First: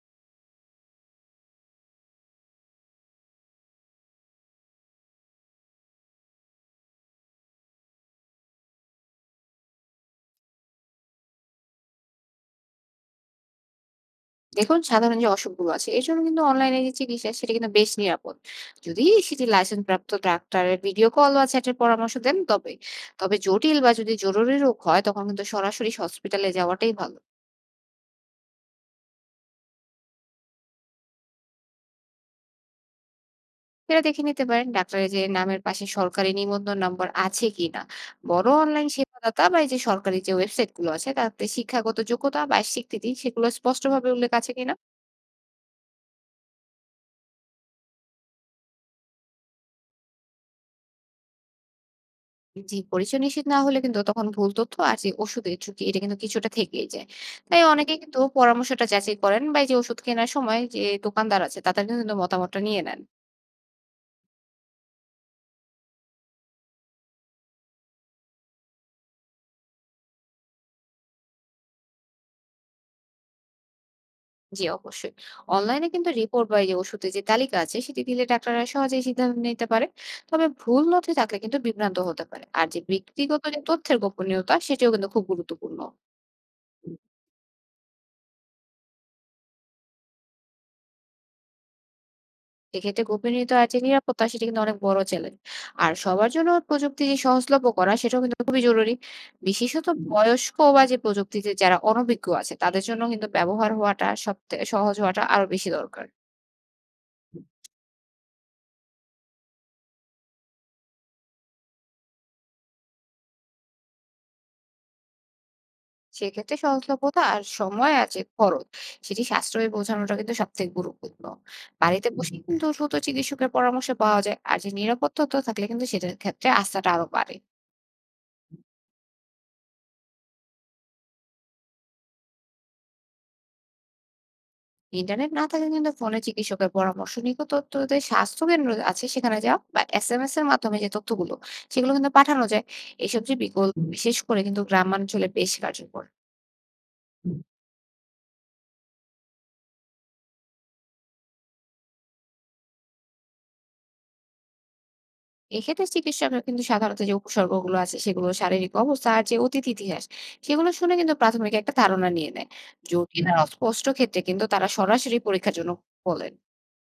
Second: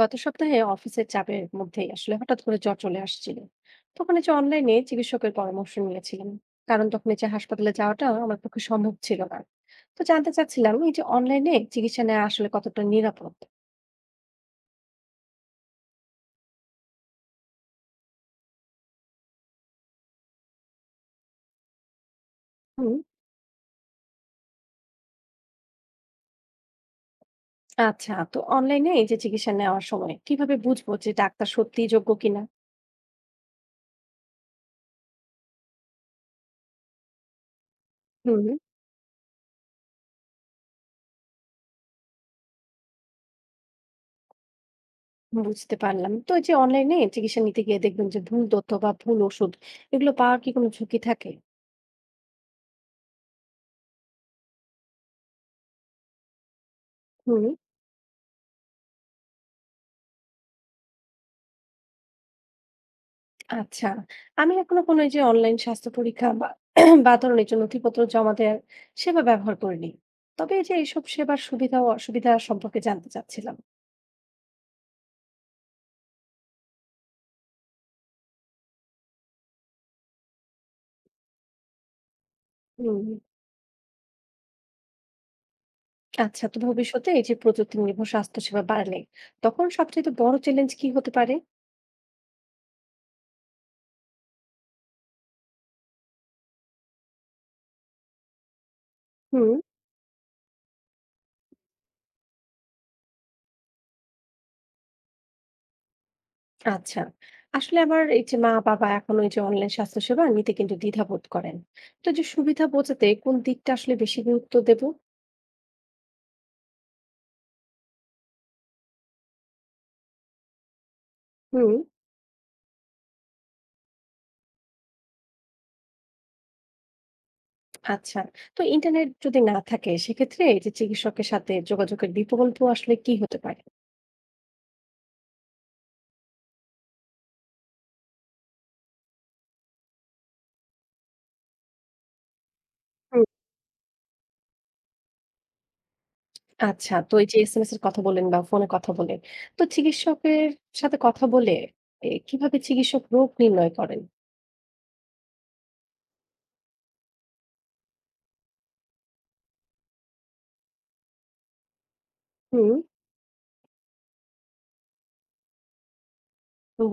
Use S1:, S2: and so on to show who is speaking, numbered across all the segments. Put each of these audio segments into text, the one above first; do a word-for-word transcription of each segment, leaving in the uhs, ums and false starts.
S1: গত সপ্তাহে অফিসের চাপের মধ্যেই আসলে হঠাৎ করে জ্বর চলে আসছিল। তখন এই যে অনলাইনে চিকিৎসকের পরামর্শ নিয়েছিলাম, কারণ তখন এই যে হাসপাতালে যাওয়াটা আমার পক্ষে সম্ভব ছিল না। তো জানতে চাচ্ছিলাম, এই যে অনলাইনে চিকিৎসা নেওয়া আসলে কতটা নিরাপদ।
S2: দেখুন সাধারণ যে অসুখগুলো আছে এর জন্য কিন্তু অনলাইনে যে চিকিৎসা সেটা কিন্তু বেশ নিরাপদ যদি সেটি লাইসেন্স প্রাপ্ত ডাক্তারের ভিডিও কল বা চ্যাটের পরামর্শ দেন তবে
S1: হুম।
S2: তবে জটিল বা যদি জরুরি রোগ হয় তখন কিন্তু সরাসরি হসপিটালে যাওয়াটাই ভালো।
S1: আচ্ছা, তো অনলাইনে এই যে চিকিৎসা নেওয়ার সময় কিভাবে বুঝবো যে ডাক্তার সত্যিই যোগ্য কিনা।
S2: সেটা দেখে নিতে পারেন ডাক্তারের যে নামের পাশে সরকারি নিবন্ধন নম্বর আছে কিনা।
S1: হুম।
S2: বড় অনলাইন সেবাদাতা বা এই যে সরকারি যে ওয়েবসাইট গুলো আছে তাতে শিক্ষাগত যোগ্যতা বা স্বীকৃতি সেগুলো স্পষ্টভাবে উল্লেখ আছে কিনা।
S1: বুঝতে পারলাম। তো এই যে অনলাইনে চিকিৎসা নিতে গিয়ে দেখবেন যে ভুল তথ্য বা ভুল ওষুধ, এগুলো পাওয়ার কি কোনো ঝুঁকি থাকে?
S2: জি, পরিচয় নিশ্চিত না হলে কিন্তু তখন ভুল তথ্য আর যে ওষুধের ঝুঁকি এটা কিন্তু কিছুটা থেকেই যায়।
S1: হুম।
S2: তাই অনেকে কিন্তু পরামর্শটা যাচাই করেন বা এই যে ওষুধ কেনার সময় যে দোকানদার আছে তাদের কিন্তু মতামতটা নিয়ে নেন।
S1: আচ্ছা। আমি এখনো কোনো এই যে অনলাইন স্বাস্থ্য পরীক্ষা বা, বা ধরুন এই যে নথিপত্র জমা দেওয়ার সেবা ব্যবহার করিনি। তবে এই যে এইসব সেবার সুবিধা ও অসুবিধা সম্পর্কে জানতে চাচ্ছিলাম।
S2: জি অবশ্যই। অনলাইনে কিন্তু রিপোর্ট বা এই যে ওষুধের যে তালিকা আছে সেটি দিলে ডাক্তাররা সহজেই সিদ্ধান্ত নিতে পারে। তবে ভুল নথি থাকলে কিন্তু বিভ্রান্ত হতে পারে। আর যে
S1: হুম।
S2: ব্যক্তিগত যে তথ্যের গোপনীয়তা সেটিও কিন্তু খুব গুরুত্বপূর্ণ।
S1: আচ্ছা, তো ভবিষ্যতে এই যে প্রযুক্তি নির্ভর স্বাস্থ্যসেবা বাড়লে তখন সবচাইতে বড় চ্যালেঞ্জ কি হতে পারে?
S2: সেক্ষেত্রে গোপনীয়তা আর যে নিরাপত্তা সেটা কিন্তু অনেক বড় চ্যালেঞ্জ। আর সবার জন্য প্রযুক্তি যে সহজলভ্য করা সেটাও কিন্তু খুবই জরুরি।
S1: হুম।
S2: বিশেষত হুম। বয়স্ক বা যে প্রযুক্তিতে যারা অনভিজ্ঞ আছে তাদের জন্য কিন্তু ব্যবহার হওয়াটা সবথে সহজ হওয়াটা আরো বেশি দরকার।
S1: আচ্ছা। আসলে আমার এই যে মা-বাবা এখন ওই যে অনলাইন স্বাস্থ্যসেবা নিতে কিন্তু দ্বিধাবোধ করেন। তো এই যে সুবিধা বোঝাতে কোন দিকটা আসলে বেশি গুরুত্ব দেব?
S2: সেক্ষেত্রে সহজলভ্যতা আর সময় আর যে খরচ সেটি সাশ্রয়ী বোঝানোটা কিন্তু সবথেকে গুরুত্বপূর্ণ।
S1: হুম।
S2: বাড়িতে বসে হুম। কিন্তু দ্রুত চিকিৎসকের পরামর্শ পাওয়া যায়। আর যে নিরাপত্তা তথ্য থাকলে কিন্তু সেটার ক্ষেত্রে আস্থাটা আরো বাড়ে।
S1: আচ্ছা। তো ইন্টারনেট যদি না থাকে সেক্ষেত্রে এই যে চিকিৎসকের সাথে যোগাযোগের বিকল্প আসলে কি হতে পারে?
S2: ইন্টারনেট না থাকলে কিন্তু ফোনে চিকিৎসকের পরামর্শ নিকট তথ্য যে স্বাস্থ্য কেন্দ্র আছে সেখানে যাওয়া বা এসএমএস এর মাধ্যমে যে তথ্যগুলো সেগুলো কিন্তু পাঠানো যায়। এইসব
S1: হুম।
S2: যে বিকল্প বিশেষ করে কিন্তু গ্রামাঞ্চলে বেশ কার্যকর।
S1: আচ্ছা, তো এই যে এসএমএস এর কথা বললেন বা ফোনে কথা বলে, তো চিকিৎসকের সাথে কথা বলে এ কিভাবে চিকিৎসক রোগ নির্ণয় করেন?
S2: এক্ষেত্রে চিকিৎসকরা কিন্তু সাধারণত যে উপসর্গগুলো আছে সেগুলো শারীরিক অবস্থা আর যে অতীত ইতিহাস সেগুলো শুনে কিন্তু প্রাথমিক একটা ধারণা নিয়ে নেয়।
S1: হুম।
S2: জটিল আর অস্পষ্ট ক্ষেত্রে কিন্তু তারা সরাসরি পরীক্ষার জন্য বলেন।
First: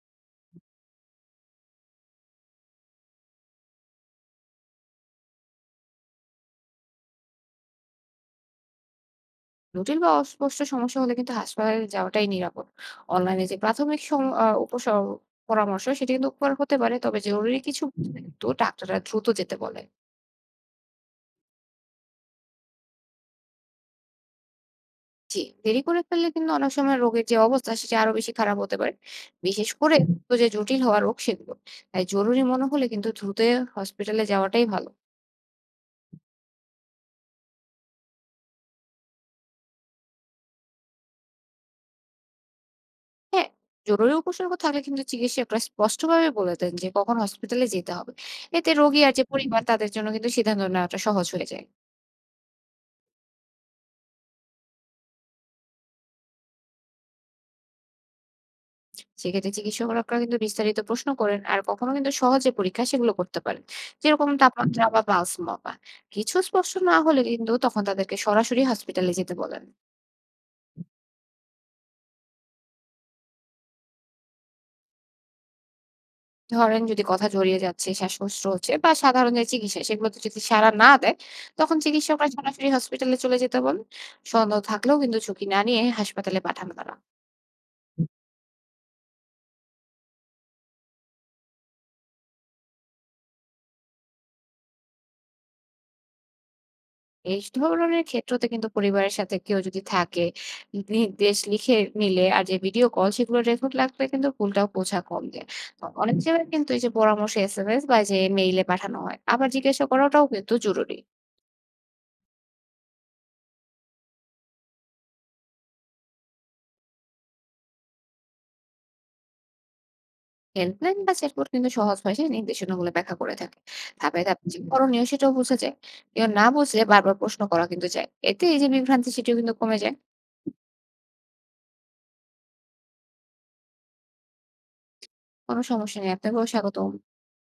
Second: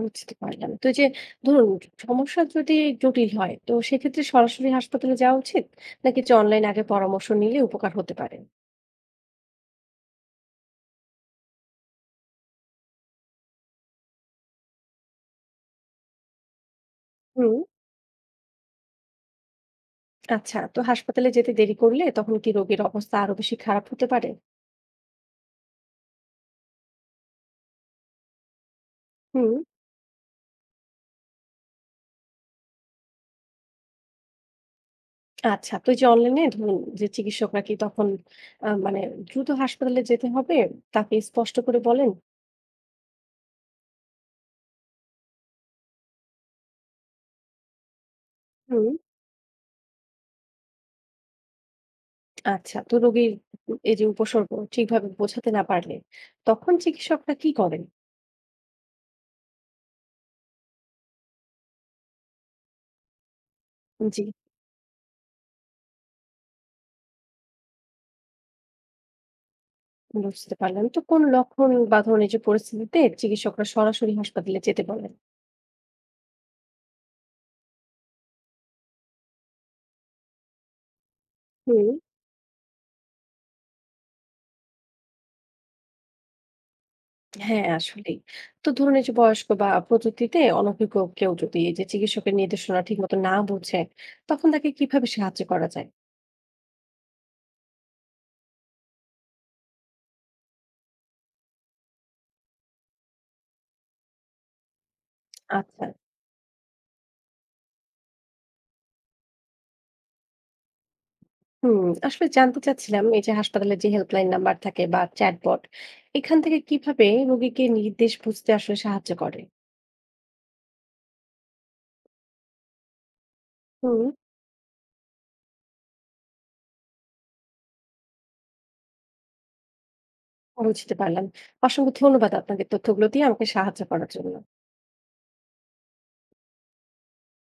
S1: বুঝতে পারলাম। তো এই যে ধরুন সমস্যা যদি জটিল হয় তো সেক্ষেত্রে সরাসরি হাসপাতালে যাওয়া উচিত? নাকি যে অনলাইন আগে পরামর্শ নিলে উপকার হতে পারে?
S2: জটিল বা অস্পষ্ট সমস্যা হলে কিন্তু হাসপাতালে যাওয়াটাই নিরাপদ। অনলাইনে যে প্রাথমিক সম আ উপসর্গ পরামর্শ সেটি কিন্তু উপকার হতে পারে। তবে
S1: হুম।
S2: জরুরি কিছু বুঝলে কিন্তু ডাক্তাররা দ্রুত যেতে বলে।
S1: আচ্ছা, তো হাসপাতালে যেতে দেরি করলে তখন কি রোগীর অবস্থা আরো বেশি খারাপ হতে পারে?
S2: জি, দেরি করে ফেললে কিন্তু অনেক সময় রোগের যে অবস্থা সেটি আরো বেশি খারাপ হতে পারে।
S1: হুম।
S2: বিশেষ করে তো যে জটিল হওয়া রোগ সেগুলো। তাই জরুরি মনে হলে কিন্তু দ্রুত হসপিটালে যাওয়াটাই ভালো।
S1: আচ্ছা, তো ওই যে অনলাইনে ধরুন যে চিকিৎসকরা কি তখন আ মানে দ্রুত হাসপাতালে যেতে হবে তাকে স্পষ্ট করে বলেন?
S2: হ্যাঁ, জরুরি উপসর্গ থাকলে কিন্তু চিকিৎসকরা স্পষ্টভাবে বলে দেন যে কখন হসপিটালে যেতে হবে। এতে
S1: হুম।
S2: রোগী আর যে পরিবার তাদের জন্য কিন্তু সিদ্ধান্ত নেওয়াটা সহজ হয়ে যায়।
S1: আচ্ছা, তো রোগীর এই যে উপসর্গ ঠিকভাবে বোঝাতে না পারলে তখন চিকিৎসকরা কি করেন?
S2: সেক্ষেত্রে চিকিৎসকরা কিন্তু বিস্তারিত প্রশ্ন করেন আর কখনো কিন্তু সহজে পরীক্ষা সেগুলো করতে পারেন,
S1: জি।
S2: যেরকম তাপমাত্রা বা পালস মাপা। কিছু স্পষ্ট না হলে কিন্তু তখন তাদেরকে সরাসরি হসপিটালে যেতে বলেন।
S1: বুঝতে পারলাম। তো কোন লক্ষণ বা ধরুন এই যে পরিস্থিতিতে চিকিৎসকরা সরাসরি হাসপাতালে যেতে বলেন?
S2: ধরেন যদি কথা জড়িয়ে যাচ্ছে শ্বাসকষ্ট হচ্ছে বা সাধারণ যে চিকিৎসা সেগুলোতে যদি সাড়া না দেয় তখন
S1: হুম।
S2: চিকিৎসকরা সরাসরি হসপিটালে চলে যেতে বলেন। সন্দেহ থাকলেও কিন্তু ঝুঁকি না নিয়ে হাসপাতালে পাঠানো তারা।
S1: হ্যাঁ, আসলেই। তো ধরুন এই যে বয়স্ক বা প্রযুক্তিতে অনভিজ্ঞ কেউ যদি এই যে চিকিৎসকের নির্দেশনা ঠিকমতো না বোঝে, তখন তাকে কিভাবে সাহায্য করা যায়?
S2: এই ধরনের ক্ষেত্রতে কিন্তু পরিবারের সাথে কেউ যদি থাকে, নির্দেশ লিখে নিলে আর যে ভিডিও কল সেগুলো রেকর্ড রাখলে কিন্তু ভুলটাও বোঝা কম যায়। অ
S1: আচ্ছা।
S2: অনেক জায়গায় কিন্তু এই যে পরামর্শ এসএমএস বা যে মেইলে পাঠানো হয়। আবার জিজ্ঞাসা করাটাও কিন্তু জরুরি।
S1: হুম, আসলে জানতে চাচ্ছিলাম এই যে হাসপাতালে যে হেল্পলাইন নাম্বার থাকে বা চ্যাটবট, এখান থেকে কিভাবে রোগীকে নির্দেশ বুঝতে আসলে সাহায্য করে।
S2: হেল্পলাইন বা চ্যাটবট কিন্তু সহজ ভাষায় নির্দেশনাগুলো ব্যাখ্যা করে থাকে।
S1: হুম।
S2: ধাপে, ধাপে যে হুম। করণীয় সেটাও বোঝা যায়। কেউ না বুঝলে বারবার প্রশ্ন করা কিন্তু যায়। এতে এই যে বিভ্রান্তি সেটিও কিন্তু কমে যায়।
S1: বুঝতে পারলাম। অসংখ্য ধন্যবাদ আপনাকে তথ্যগুলো দিয়ে আমাকে সাহায্য করার জন্য।
S2: কোনো সমস্যা নেই। আপনাকেও স্বাগতম।